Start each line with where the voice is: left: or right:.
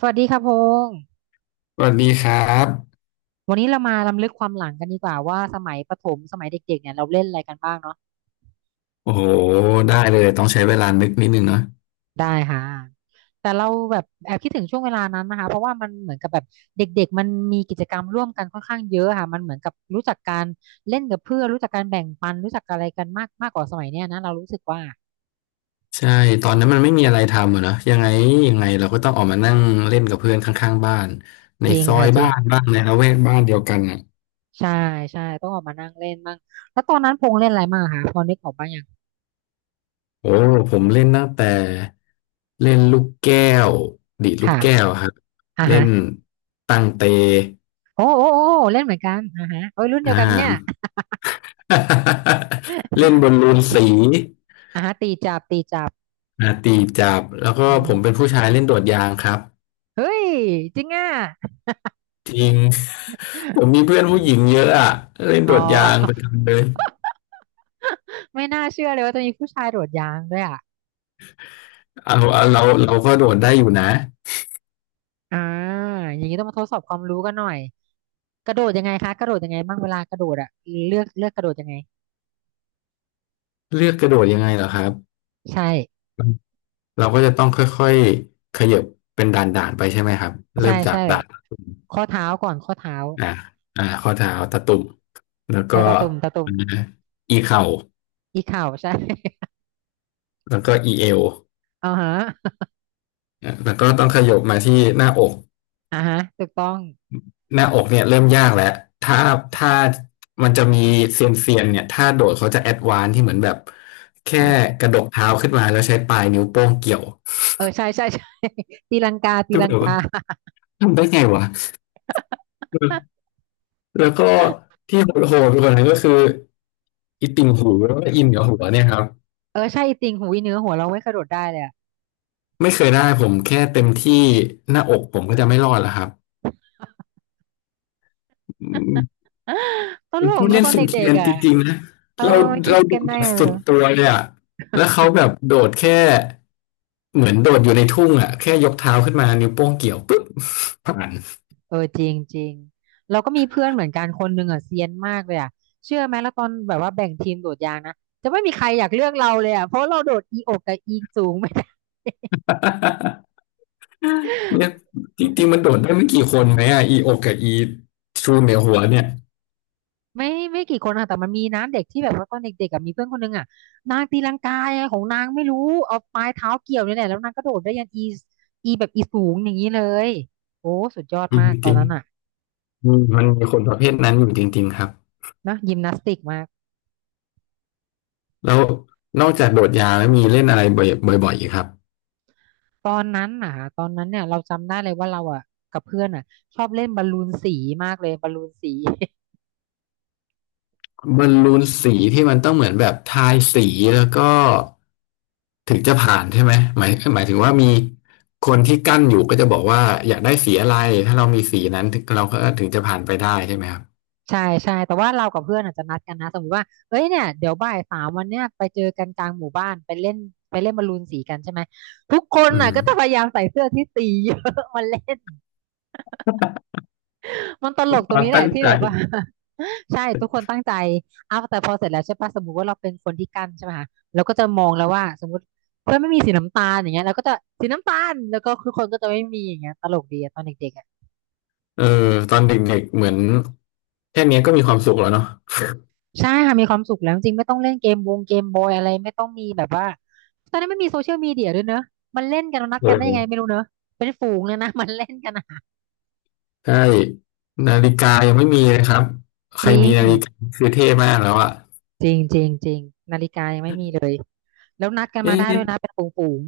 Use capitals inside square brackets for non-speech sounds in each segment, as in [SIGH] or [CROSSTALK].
right: สวัสดีค่ะพงษ์
left: สวัสดีครับ
right: วันนี้เรามารำลึกความหลังกันดีกว่าว่าสมัยประถมสมัยเด็กๆเนี่ยเราเล่นอะไรกันบ้างเนาะ
left: โอ้โหได้เลยต้องใช้เวลานึกนิดนึงเนาะ
right: ได้ค่ะแต่เราแบบแอบคิดถึงช่วงเวลานั้นนะคะเพราะว่ามันเหมือนกับแบบเด็กๆมันมีกิจกรรมร่วมกันค่อนข้างเยอะค่ะมันเหมือนกับรู้จักการเล่นกับเพื่อนรู้จักการแบ่งปันรู้จักอะไรกันมากมากกว่าสมัยเนี้ยนะเรารู้สึกว่า
left: ใช่ตอนนั้นมันไม่มีอะไรทำอะเนาะยังไงเราก็ต้องออกมานั่งเล่นกับเพื่อนข้างๆบ้านใน
right: จริง
left: ซอ
right: ค่ะ
left: ย
right: จริ
left: บ้า
right: ง
left: นบ้างในละแวกบ้านเดียวกันอ่ะ
right: ใช่ใช่ต้องออกมานั่งเล่นบ้างแล้วตอนนั้นพงษ์เล่นอะไรมางคะพอนึกออกบ้างยัง
left: โอ้ผมเล่นตั้งแต่เล่นลูกแก้วดีดลูกแก้
right: ค่ะ
left: วอะครับ
right: อ่า
left: เล่
right: ฮะ
left: นตั้งเต
right: โอ้โอ้โอ้เล่นเหมือนกันอ่าฮะโอ้ยรุ่นเดีย
left: อ่า
right: วกันเนี่ย
left: [LAUGHS] เล่นบอ
right: [LAUGHS]
left: ลลูนสี
right: อ่าตีจับตีจับ
left: อ่าตีจับแล้วก็
right: อื
left: ผมเป็น
right: ม
left: ผู้ชายเล่นโดดยางครับ
right: เฮ้ยจริงอ่ะ
left: จริง ผมมีเพื่อนผู้หญิงเยอะอะเล่น
right: อ๋อ
left: โดดยางประ
right: [LAUGHS]
left: จำเลย
right: ไม่น่าเชื่อเลยว่าจะมีผู้ชายโดดยางด้วยอ่ะ
left: เอาเอาเราก็โดดได้อยู่นะ
right: อ่าอย่างนี้ต้องมาทดสอบความรู้กันหน่อยกระโดดยังไงคะกระโดดยังไงบ้างเวลากระโดดอ่ะเลือกกระโดดยังไง
left: เลือกกระโดดยังไงเหรอครับ
right: ใช่
left: เราก็จะต้องค่อยๆขยับเป็นด่านๆไปใช่ไหมครับเริ่
right: ใช่
left: มจาก
right: ใช่
left: ด่านตะตุ่ม
right: ข้อเท้าก่อนข้อเท้า
left: อ่าอ่าข้อเท้าตะตุ่มแล้วก็
right: ใช่ตาตุ่มตาตุ่ม
left: อาอีเข่า
right: อีเข่าใช่
left: แล้วก็อีเอว
right: [LAUGHS] อ่าฮะ
left: อ่ะแล้วก็ต้องขยับมาที่หน้าอก
right: อ่าฮะถูกต้อง
left: หน้าอกเนี่ยเริ่มยากแล้วถ้าถ้ามันจะมีเซียนเนี่ยถ้าโดดเขาจะแอดวานซ์ที่เหมือนแบบแค่กระดกเท้าขึ้นมาแล้วใช้ปลายนิ้วโป้งเกี่ยว
right: เออใช่ใช่ใช่ [LAUGHS] ตีลังกาตี
left: คือ
right: ลั
left: แบ
right: ง
left: บว่า
right: กา
left: ทำได้ไงวะ
right: [LAUGHS]
left: แล้วก็ที่โหดๆไปกว่านั้นก็คืออีติ่งหูแล้วก็อินกับหัวเนี่ยครับ
right: เออใช่จริงหูยเนื้อหัวเราไม่กระโดดได้เลยอะ
left: ไม่เคยได้ผมแค่เต็มที่หน้าอกผมก็จะไม่รอดแล้วครับอื
right: [LAUGHS]
left: ม
right: ต
left: ค
right: ล
left: น
right: ก
left: ที่
right: นะ
left: เล่
right: ต
left: น
right: อน
left: สุน
right: เด็
left: เคี
right: ก
left: ยน
right: ๆ
left: จ
right: อ่ะ
left: ริงๆนะ
right: เออ
left: เรา
right: มันคิด
left: เราโด
right: กัน
left: ด
right: ได้
left: แบบ
right: ไงไม่
left: สุด
right: รู้
left: ตัวเลยอะแล้วเขาแบบโดดแค่ เหมือนโดดอยู่ในทุ่งอ่ะแค่ยกเท้าขึ้นมานิ้วโป้งเกี่ยวปุ๊บผ่าน
right: เออจริงจริงเราก็มีเพื่อนเหมือนกันคนหนึ่งอ่ะเซียนมากเลยอ่ะเชื่อไหมแล้วตอนแบบว่าแบ่งทีมโดดยางนะจะไม่มีใครอยากเลือกเราเลยอ่ะเพราะเราโดดอีอกกับอีสูงไม่ได้
left: [LAUGHS] เนี่ยจริงๆมันโดดได้ไม่กี่คนไหมอ่ะอีโอกกับอีชูเหนือหัวเนี่ย
right: [LAUGHS] ไม่กี่คนอ่ะแต่มันมีนะเด็กที่แบบว่าตอนเด็กๆอ่ะมีเพื่อนคนหนึงอ่ะนางตีลังกาไงของนางไม่รู้เอาปลายเท้าเกี่ยวเนี่ยแหละแล้วนางก็โดดได้ยันอีอีแบบอีสูงอย่างนี้เลยโอ้สุดยอด
left: อืม
right: มากต
left: จ
right: อน
left: ริง
right: นั้นอ่ะ
left: ๆอืมมันมีคนประเภทนั้นอยู่จริงๆครับ
right: นะยิมนาสติกมาก
left: แล้วนอกจากโดดยาวแล้วมีเล่นอะไรบ่อยๆอีกครับ
right: ตอนนั้นน่ะตอนนั้นเนี่ยเราจำได้เลยว่าเราอ่ะกับเพื่อนอ่ะชอบเล่นบอลลูนสีมากเลยบอลลูนสี [LAUGHS]
left: บอลลูนสีที่มันต้องเหมือนแบบทายสีแล้วก็ถึงจะผ่านใช่ไหมหมายถึงว่ามีคนที่กั้นอยู่ก็จะบอกว่าอยากได้สีอะไรถ้าเรามีสีนั้นถึงเราก็จะผ่านไปได้ใช่ไหมครับ
right: ใช่ใช่แต่ว่าเรากับเพื่อนอาจจะนัดกันนะสมมติว่าเอ้ยเนี่ยเดี๋ยวบ่าย 3วันเนี้ยไปเจอกันกลางหมู่บ้านไปเล่นไปเล่นบอลลูนสีกันใช่ไหมทุกคน
left: อื
right: น่ะ
left: ม
right: ก็จะพยายามใส่เสื้อที่สีเยอะ [LAUGHS] มาเล่นมันตลก
left: ค
right: ตรง
left: วาม
right: นี้แห
left: ตั้
right: ละ
left: ง
right: ที่
left: ใจ
right: แบบว่า ใช่ทุกคนตั้งใจอ้าวแต่พอเสร็จแล้วใช่ปะสมมุติว่าเราเป็นคนที่กั้นใช่ไหมคะเราก็จะมองแล้วว่าสมมติเพื่อนไม่มีสีน้ำตาลอย่างเงี้ยเราก็จะสีน้ำตาลแล้วก็ทุกคนก็จะไม่มีอย่างเงี้ยตลกดีอะตอนเด็กๆอะ
left: เออตอนเด็กๆเหมือนแค่เนี้ยก็มีความสุขแล้วเนาะ
right: ใช่ค่ะมีความสุขแล้วจริงๆไม่ต้องเล่นเกมวงเกมบอยอะไรไม่ต้องมีแบบว่าตอนนั้นไม่มีโซเชียลมีเดียด้วยเนอะมันเล่นกันนนัด
left: เอ
right: กันได้ยังไง
left: อ
right: ไม่รู้เนอะเป็นฝูงเลยนะ [LAUGHS] มันเล่นกันอะ
left: ใช่นาฬิกายังไม่มีเลยครับ ใค
right: จ
left: ร
right: ริ
left: มี
right: ง
left: นาฬิกาคือเท่มากแล้วอะ
right: จริงจริงจริงนาฬิกายังไม่มีเลยแล้วนัดกัน
left: เอ๊
right: มาได้ด้ว
left: ะ
right: ยนะเป็นฝูง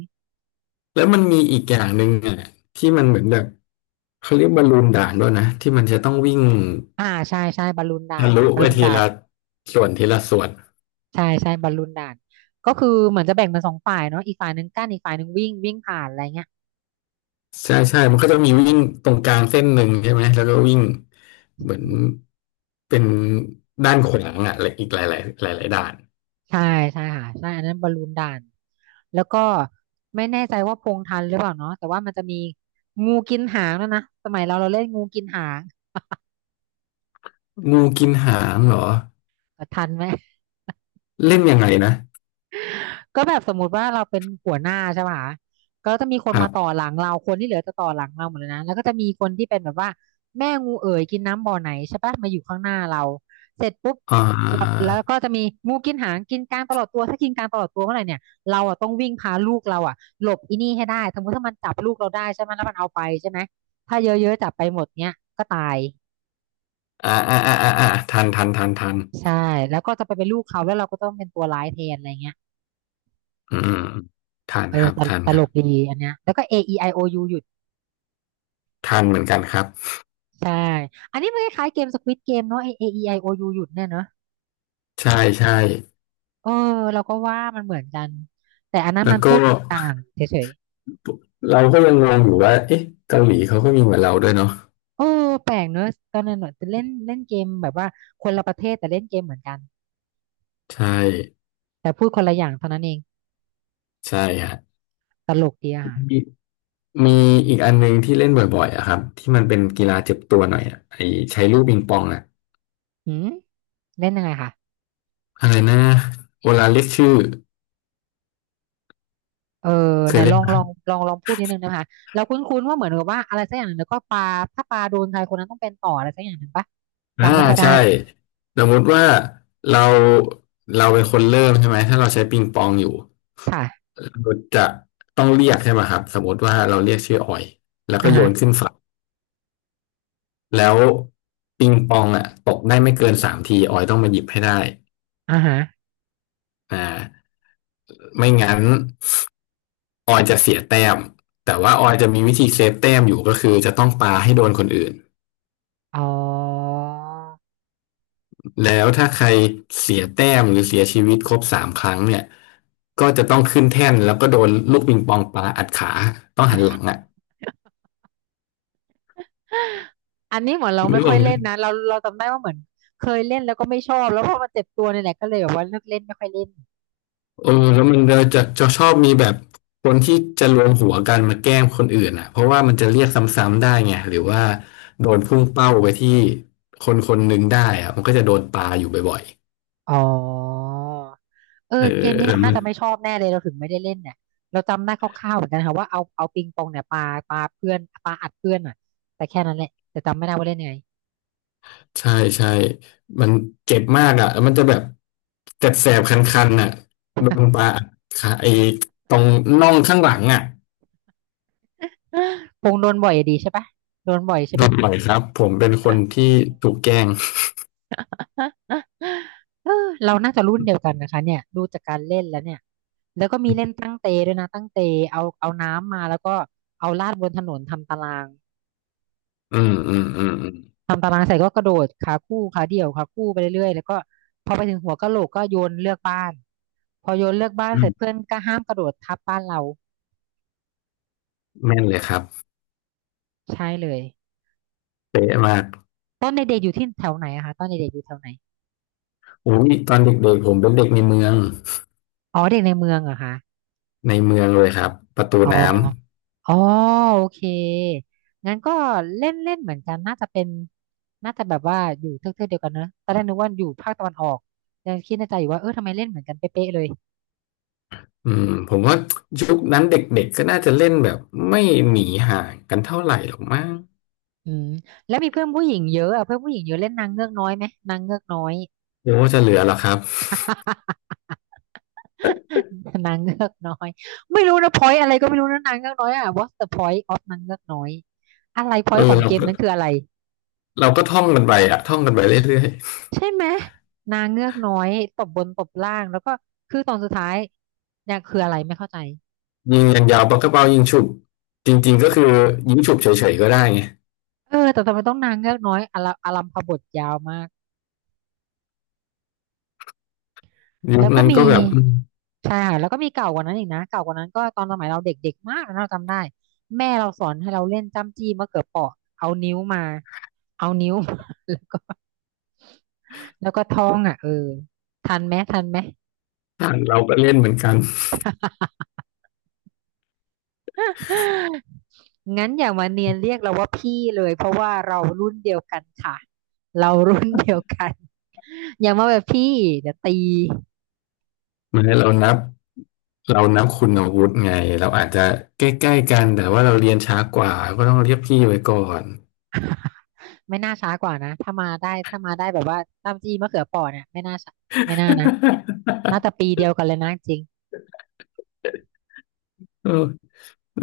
left: แล้วมันมีอีกอย่างหนึ่งอะที่มันเหมือนแบบเขาเรียกบอลลูนด่านด้วยนะที่มันจะต้องวิ่ง
right: ๆอ่าใช่ใช่บอลลูนด่า
left: ทะ
right: น
left: ลุ
right: ค่ะบอล
left: ไป
right: ลูน
left: ที
right: ด่าน
left: ละส่วนทีละส่วน
right: ใช่ใช่บอลลูนด่านก็คือเหมือนจะแบ่งเป็นสองฝ่ายเนาะอีกฝ่ายหนึ่งกั้นอีกฝ่ายหนึ่งวิ่งวิ่งผ่านอะไรเงี้ย
left: ใช่ใช่มันก็จะมีวิ่งตรงกลางเส้นหนึ่งใช่ไหม แล้วก็วิ่งเหมือนเป็นด้านขวางอ่ะและอีกหลายหลายหลายหลายๆด่าน
right: ใช่ใช่ค่ะใช่อันนั้นบอลลูนด่านแล้วก็ไม่แน่ใจว่าพงทันหรือเปล่าเนาะแต่ว่ามันจะมีงูกินหางด้วยนะสมัยเราเล่นงูกินหาง
left: งูกินหางเหรอ
right: เออทันไหม
left: เล่นยังไงนะ
right: ก็แบบสมมุติว่าเราเป็นหัวหน้าใช่ป่ะคะก็จะมีคน
left: ครั
right: มาต่อ
left: บ
right: หลังเราคนที่เหลือจะต่อหลังเราหมดเลยนะแล้วก็จะมีคนที่เป็นแบบว่าแม่งูเอ๋ยกินน้ำบ่อไหนใช่ป่ะมาอยู่ข้างหน้าเราเสร็จปุ๊บ
left: อ่
right: เรา
left: า
right: แล้วก็จะมีงูกินหางกินกลางตลอดตัวถ้ากินกลางตลอดตัวเมื่อไหร่เนี่ยเราอ่ะต้องวิ่งพาลูกเราอ่ะหลบอีนี่ให้ได้สมมติถ้ามันจับลูกเราได้ใช่ไหมแล้วมันเอาไปใช่ไหมถ้าเยอะๆจับไปหมดเนี้ยก็ตาย
left: อ่าทัน
right: ใช่แล้วก็จะไปเป็นลูกเขาแล้วเราก็ต้องเป็นตัวร้ายแทนอะไรเงี้ย
left: อืมทัน
right: เอ
left: ค
right: อ
left: รับ
right: ตล
left: ทัน
right: ต
left: ค
right: ล
left: รับ
right: กดีอันเนี้ยแล้วก็ A E I O U อโอยูอยู่
left: ทันเหมือนกันครับ
right: ใช่ อันนี้มันคล้ายๆเกมสควิดเกมเนาะ A E I O U หยุดเนี่ยเนาะ
left: ใช่ใช่
right: เออเราก็ว่ามันเหมือนกัน แต่อันนั้น
left: แล้
right: มั
left: ว
right: น
left: ก็
right: พูดต่างเฉย
left: เราก็ยังงงอยู่ว่าเอ๊ะเกาหลีเขาก็มีเหมือนเราด้วยเนาะ
right: ๆ เออแปลกเนอะตอนนั้นเนอะเล่นเล่นเกมแบบว่าคนละประเทศแต่เล่นเกมเหมือนกัน
left: ใช่
right: แต่พูดคนละอย่างเท่านั้นเอง
left: ใช่ฮะ
right: ตลกดีอะค่ะ
left: มีอีกอันหนึงที่เล่นบ่อยๆอะครับที่มันเป็นกีฬาเจ็บตัวหน่อยอะไอใช้ลูกปิงปองอะ
right: หืมเล่นยังไงคะ
left: อะไรนะโอลาเรียกชื่อ
right: เออ
left: เค
right: ไหน
left: ย
right: ล
left: เล่
right: อ
left: น
right: ง
left: ไหม
right: ลองลองลองพูดนิดนึงนะคะเราคุ้นๆว่าเหมือนกับว่าอะไรสักอย่างหนึ่งแล้วก็ปลาถ้าปลาโดนใครคนนั้นต้องเป็นต่ออะไรสักอย่างหนึ่งปะ
left: อ่า
right: จำไม่ค่อยได้
left: ใช่สมมติว่าเราเราเป็นคนเริ่มใช่ไหมถ้าเราใช้ปิงปองอยู่
right: ค่ะ
left: เราจะต้องเรียกใช่ไหมครับสมมติว่าเราเรียกชื่อออยแล้วก็
right: อ่า
left: โย
right: ฮะ
left: นขึ้นฝั่งแล้วปิงปองอะตกได้ไม่เกินสามทีออยต้องมาหยิบให้ได้
right: อ่าฮะ
left: อ่าไม่งั้น ออยจะเสียแต้มแต่ว่าออยจะมีวิธีเซฟแต้มอยู่ก็คือจะต้องปาให้โดนคนอื่น
right: อ๋อ
left: แล้วถ้าใครเสียแต้มหรือเสียชีวิตครบสามครั้งเนี่ยก็จะต้องขึ้นแท่นแล้วก็โดนลูกปิงปองปาอัดขาต้องหันหลังอ่ะ
right: อันนี้เหมือนเรา
left: ไม่
right: ไม่
left: รู้
right: ค่อย
left: เล
right: เล่นนะเราจำได้ว่าเหมือนเคยเล่นแล้วก็ไม่ชอบแล้วพอมาเจ็บตัวเนี่ยแหละก็เลยแบบว่าเลิกเล่นไม่ค่อยเล่น
left: เออแล้วมันเราจะชอบมีแบบคนที่จะรวมหัวกันมาแกล้งคนอื่นอ่ะเพราะว่ามันจะเรียกซ้ำๆได้ไงหรือว่าโดนพุ่งเป้าไปที่คนคนหนึ่งได้อ่ะมันก็จะโดนปาอยู่บ่อย
right: อ๋อเออ
left: ๆ
right: เกมนี้
left: เออ
right: เราน่าจะไม่ชอบแน่เลยเราถึงไม่ได้เล่นเนี่ยเราจำได้คร่าวๆเหมือนกันค่ะว่าเอาปิงปองเนี่ยปาปาเพื่อนปาอัดเพื่อนอ่ะแต่แค่นั้นแหละแต่จำไม่ได้ว่าเล่นยังไง
left: ใช่ใช่มันเจ็บมากอ่ะแล้วมันจะแบบแสบๆคันๆน่ะโดนปลาอัดขาไอ้ตรงน่องข้างหลังอ่ะ
right: [GASPS] ปงโดนบ่อยอะดีใช่ปะโดนบ่อยใช่
left: โด
right: ไหม
left: นบ่อยครับผมเป็นคนที่ถูกแกล้ง
right: เออเราน่าจะรุ่นเดียวกันนะคะเนี่ยดูจากการเล่นแล้วเนี่ยแล้วก็มีเล่นตั้งเตด้วยนะตั้งเตเอาน้ำมาแล้วก็เอาลาดบนถนนทำตาราง
left: อืมอืมอืมอืม
right: ทำตารางใส่ก็กระโดดขาคู่ขาเดี่ยวขาคู่ไปเรื่อยๆแล้วก็พอไปถึงหัวกะโหลกก็โยนเลือกบ้านพอโยนเลือกบ้าน
left: อื
right: เสร็จเพื่
left: ม
right: อนก็ห้ามกระโดดทับบ้านเรา
left: แม่นเลยครับ
right: ใช่เลย
left: เป๊ะมาก
right: ตอนเด็กๆอยู่ที่แถวไหนอะคะตอนเด็กๆอยู่แถวไหน
left: อุ้ยตอนเด็กๆผมเป็นเด็กในเมือง
right: อ๋อเด็กในเมืองเหรอะคะ
left: ในเมืองเลยครับประตู
right: อ๋อ
left: น้
right: อ๋อโอเคงั้นก็เล่นเล่นเหมือนกันน่าจะเป็นน่าจะแบบว่าอยู่เทือกๆเดียวกันเนอะตอนแรกนึกว่าอยู่ภาคตะวันออกยังคิดในใจอยู่ว่าเออทำไมเล่นเหมือนกันเป๊ะๆเลย
left: ำอืมผมว่ายุคนั้นเด็กๆก็น่าจะเล่นแบบไม่หนีห่างกันเท่าไหร่หรอกมั้ง
right: อืมแล้วมีเพื่อนผู้หญิงเยอะอะเพื่อนผู้หญิงเยอะเล่นนางเงือกน้อยไหมนางเงือกน้อย
left: หรือว่าจะเหลือหรอครับ
right: [LAUGHS] นางเงือกน้อยไม่รู้นะพอยอะไรก็ไม่รู้นะนางเงือกน้อยอะ What's the point of นางเงือกน้อยอะไรพอ
left: เอ
right: ยข
left: อ
right: อง
left: เรา
right: เกม
left: ก็
right: นั้นคืออะไร
left: เราก็ท่องกันไปอะท่องกันไปเรื่อย
right: ใช่ไหมนางเงือกน้อยตบบนตบล่างแล้วก็คือตอนสุดท้ายเนี่ยคืออะไรไม่เข้าใจ
left: ๆยิงอย่างยาวปากกระเป๋ายิงฉุบจริงๆก็คือยิงฉุบเฉยๆก็ได้ไง
right: เออแต่ทำไมต้องนางเงือกน้อยอลัอลัมพบทยาวมาก
left: ยุ
right: แล้
left: ค
right: วก็
left: นั้น
right: มี
left: ก็แบบถ้
right: ใช่ค่ะแล้วก็มีเก่ากว่านั้นอีกนะเก่ากว่านั้นก็ตอนสมัยเราเด็กๆมากนะเราจำได้แม่เราสอนให้เราเล่นจ้ำจี้มะเขือเปราะเอานิ้วมาเอานิ้ว [LAUGHS] แล้วก็แล้วก็ท้องอ่ะเออทันไหมทันไหม
left: าเราก็เล่นเหมือนกัน
right: [LAUGHS] งั้นอย่ามาเนียนเรียกเราว่าพี่เลยเพราะว่าเรารุ่นเดียวกันค่ะเรารุ่นเดียวกันอย่ามาแบบพี่เดี๋ยวตี
left: เหมือนเรานับคุณอาวุธไงเราอาจจะใกล้ๆกันแต่ว่าเราเรียนช้ากว่าก็ต้องเรียกพี่ไว้ก่อน [LAUGHS]
right: ไม่น่าช้ากว่านะ ถ้ามาได้ถ้ามาได้แบบว่าต้มจีมะเขือเปอเนี่ยไม่น่าช้าไม่น่านะ น่าจะปีเดียวกันเลยนะจริง
left: เออ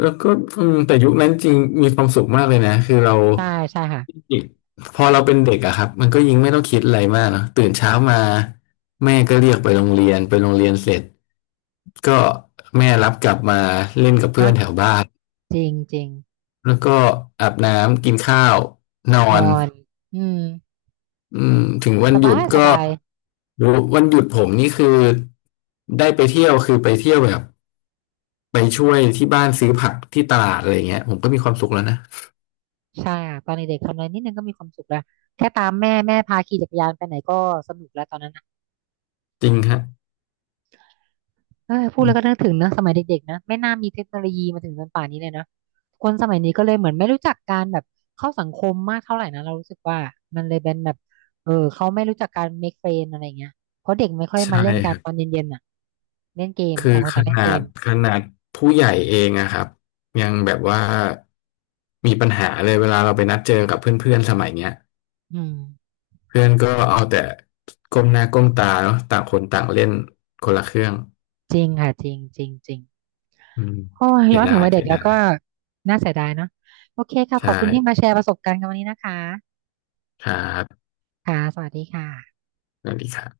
left: แล้วก็อืมแต่ยุคนั้นจริงมีความสุขมากเลยนะคือเรา
right: ใช่ใช่ค่ะ
left: พอเราเป็นเด็กอะครับมันก็ยิ่งไม่ต้องคิดอะไรมากเนอะตื่นเช้ามาแม่ก็เรียกไปโรงเรียนไปโรงเรียนเสร็จก็แม่รับกลับมาเล่นกับ
right: เนะ
left: เพื่อนแถวบ้าน
right: จริงจริง
left: แล้วก็อาบน้ำกินข้าวนอ
right: น
left: น
right: อน อืม
left: อืมถึงวัน
right: ส
left: หยุ
right: บา
left: ด
right: ยส
left: ก็
right: บาย
left: วันหยุดผมนี่คือได้ไปเที่ยวคือไปเที่ยวแบบไปช่วยที่บ้านซื้อผักที่ตลาดอะไรเงี้ยผมก็มีความสุขแล้วนะ
right: ใช่ค่ะตอนเด็กๆทำอะไรนิดนึงก็มีความสุขแล้วแค่ตามแม่แม่พาขี่จักรยานไปไหนก็สนุกแล้วตอนนั้น
left: จริงฮะ
right: เออพูดแล้วก็นึกถึงเนอะสมัยเด็กๆนะไม่น่ามีเทคโนโลยีมาถึงจนป่านนี้เลยนะคนสมัยนี้ก็เลยเหมือนไม่รู้จักการแบบเข้าสังคมมากเท่าไหร่นะเรารู้สึกว่ามันเลยเป็นแบบเออเขาไม่รู้จักการ make friend อะไรเงี้ยเพราะเด็กไม่ค่อย
left: ใช่
right: มาเล่นกั
left: ค
right: น
left: รั
right: ตอน
left: บ
right: เย็นๆอ่ะเล่นเกม
left: คื
right: ต่า
left: อ
right: งคน
left: ข
right: ต่างเล่นเก
left: นาด
right: ม
left: ขนาดผู้ใหญ่เองอะครับยังแบบว่ามีปัญหาเลยเวลาเราไปนัดเจอกับเพื่อนๆสมัยเนี้ย
right: อืม
left: เพื่อนก็เอาแต่ก้มหน้าก้มตาเนาะต่างคนต่างเล่นคนละเครื่อง
right: จริงค่ะจริงจริงจริง
left: อืม
right: โอ้ย
left: เสี
right: ย้
left: ย
right: อน
left: ดา
right: ถึง
left: ย
right: วัยเด็
left: เสี
right: ก
left: ย
right: แล้ว
left: ดา
right: ก็
left: ย
right: น่าเสียดายเนาะโอเคค่ะข
left: ใช่
right: อบคุณที่มาแชร์ประสบการณ์กันวันนี้นะคะ
left: ครับ
right: ค่ะสวัสดีค่ะ
left: สวัสดีครับ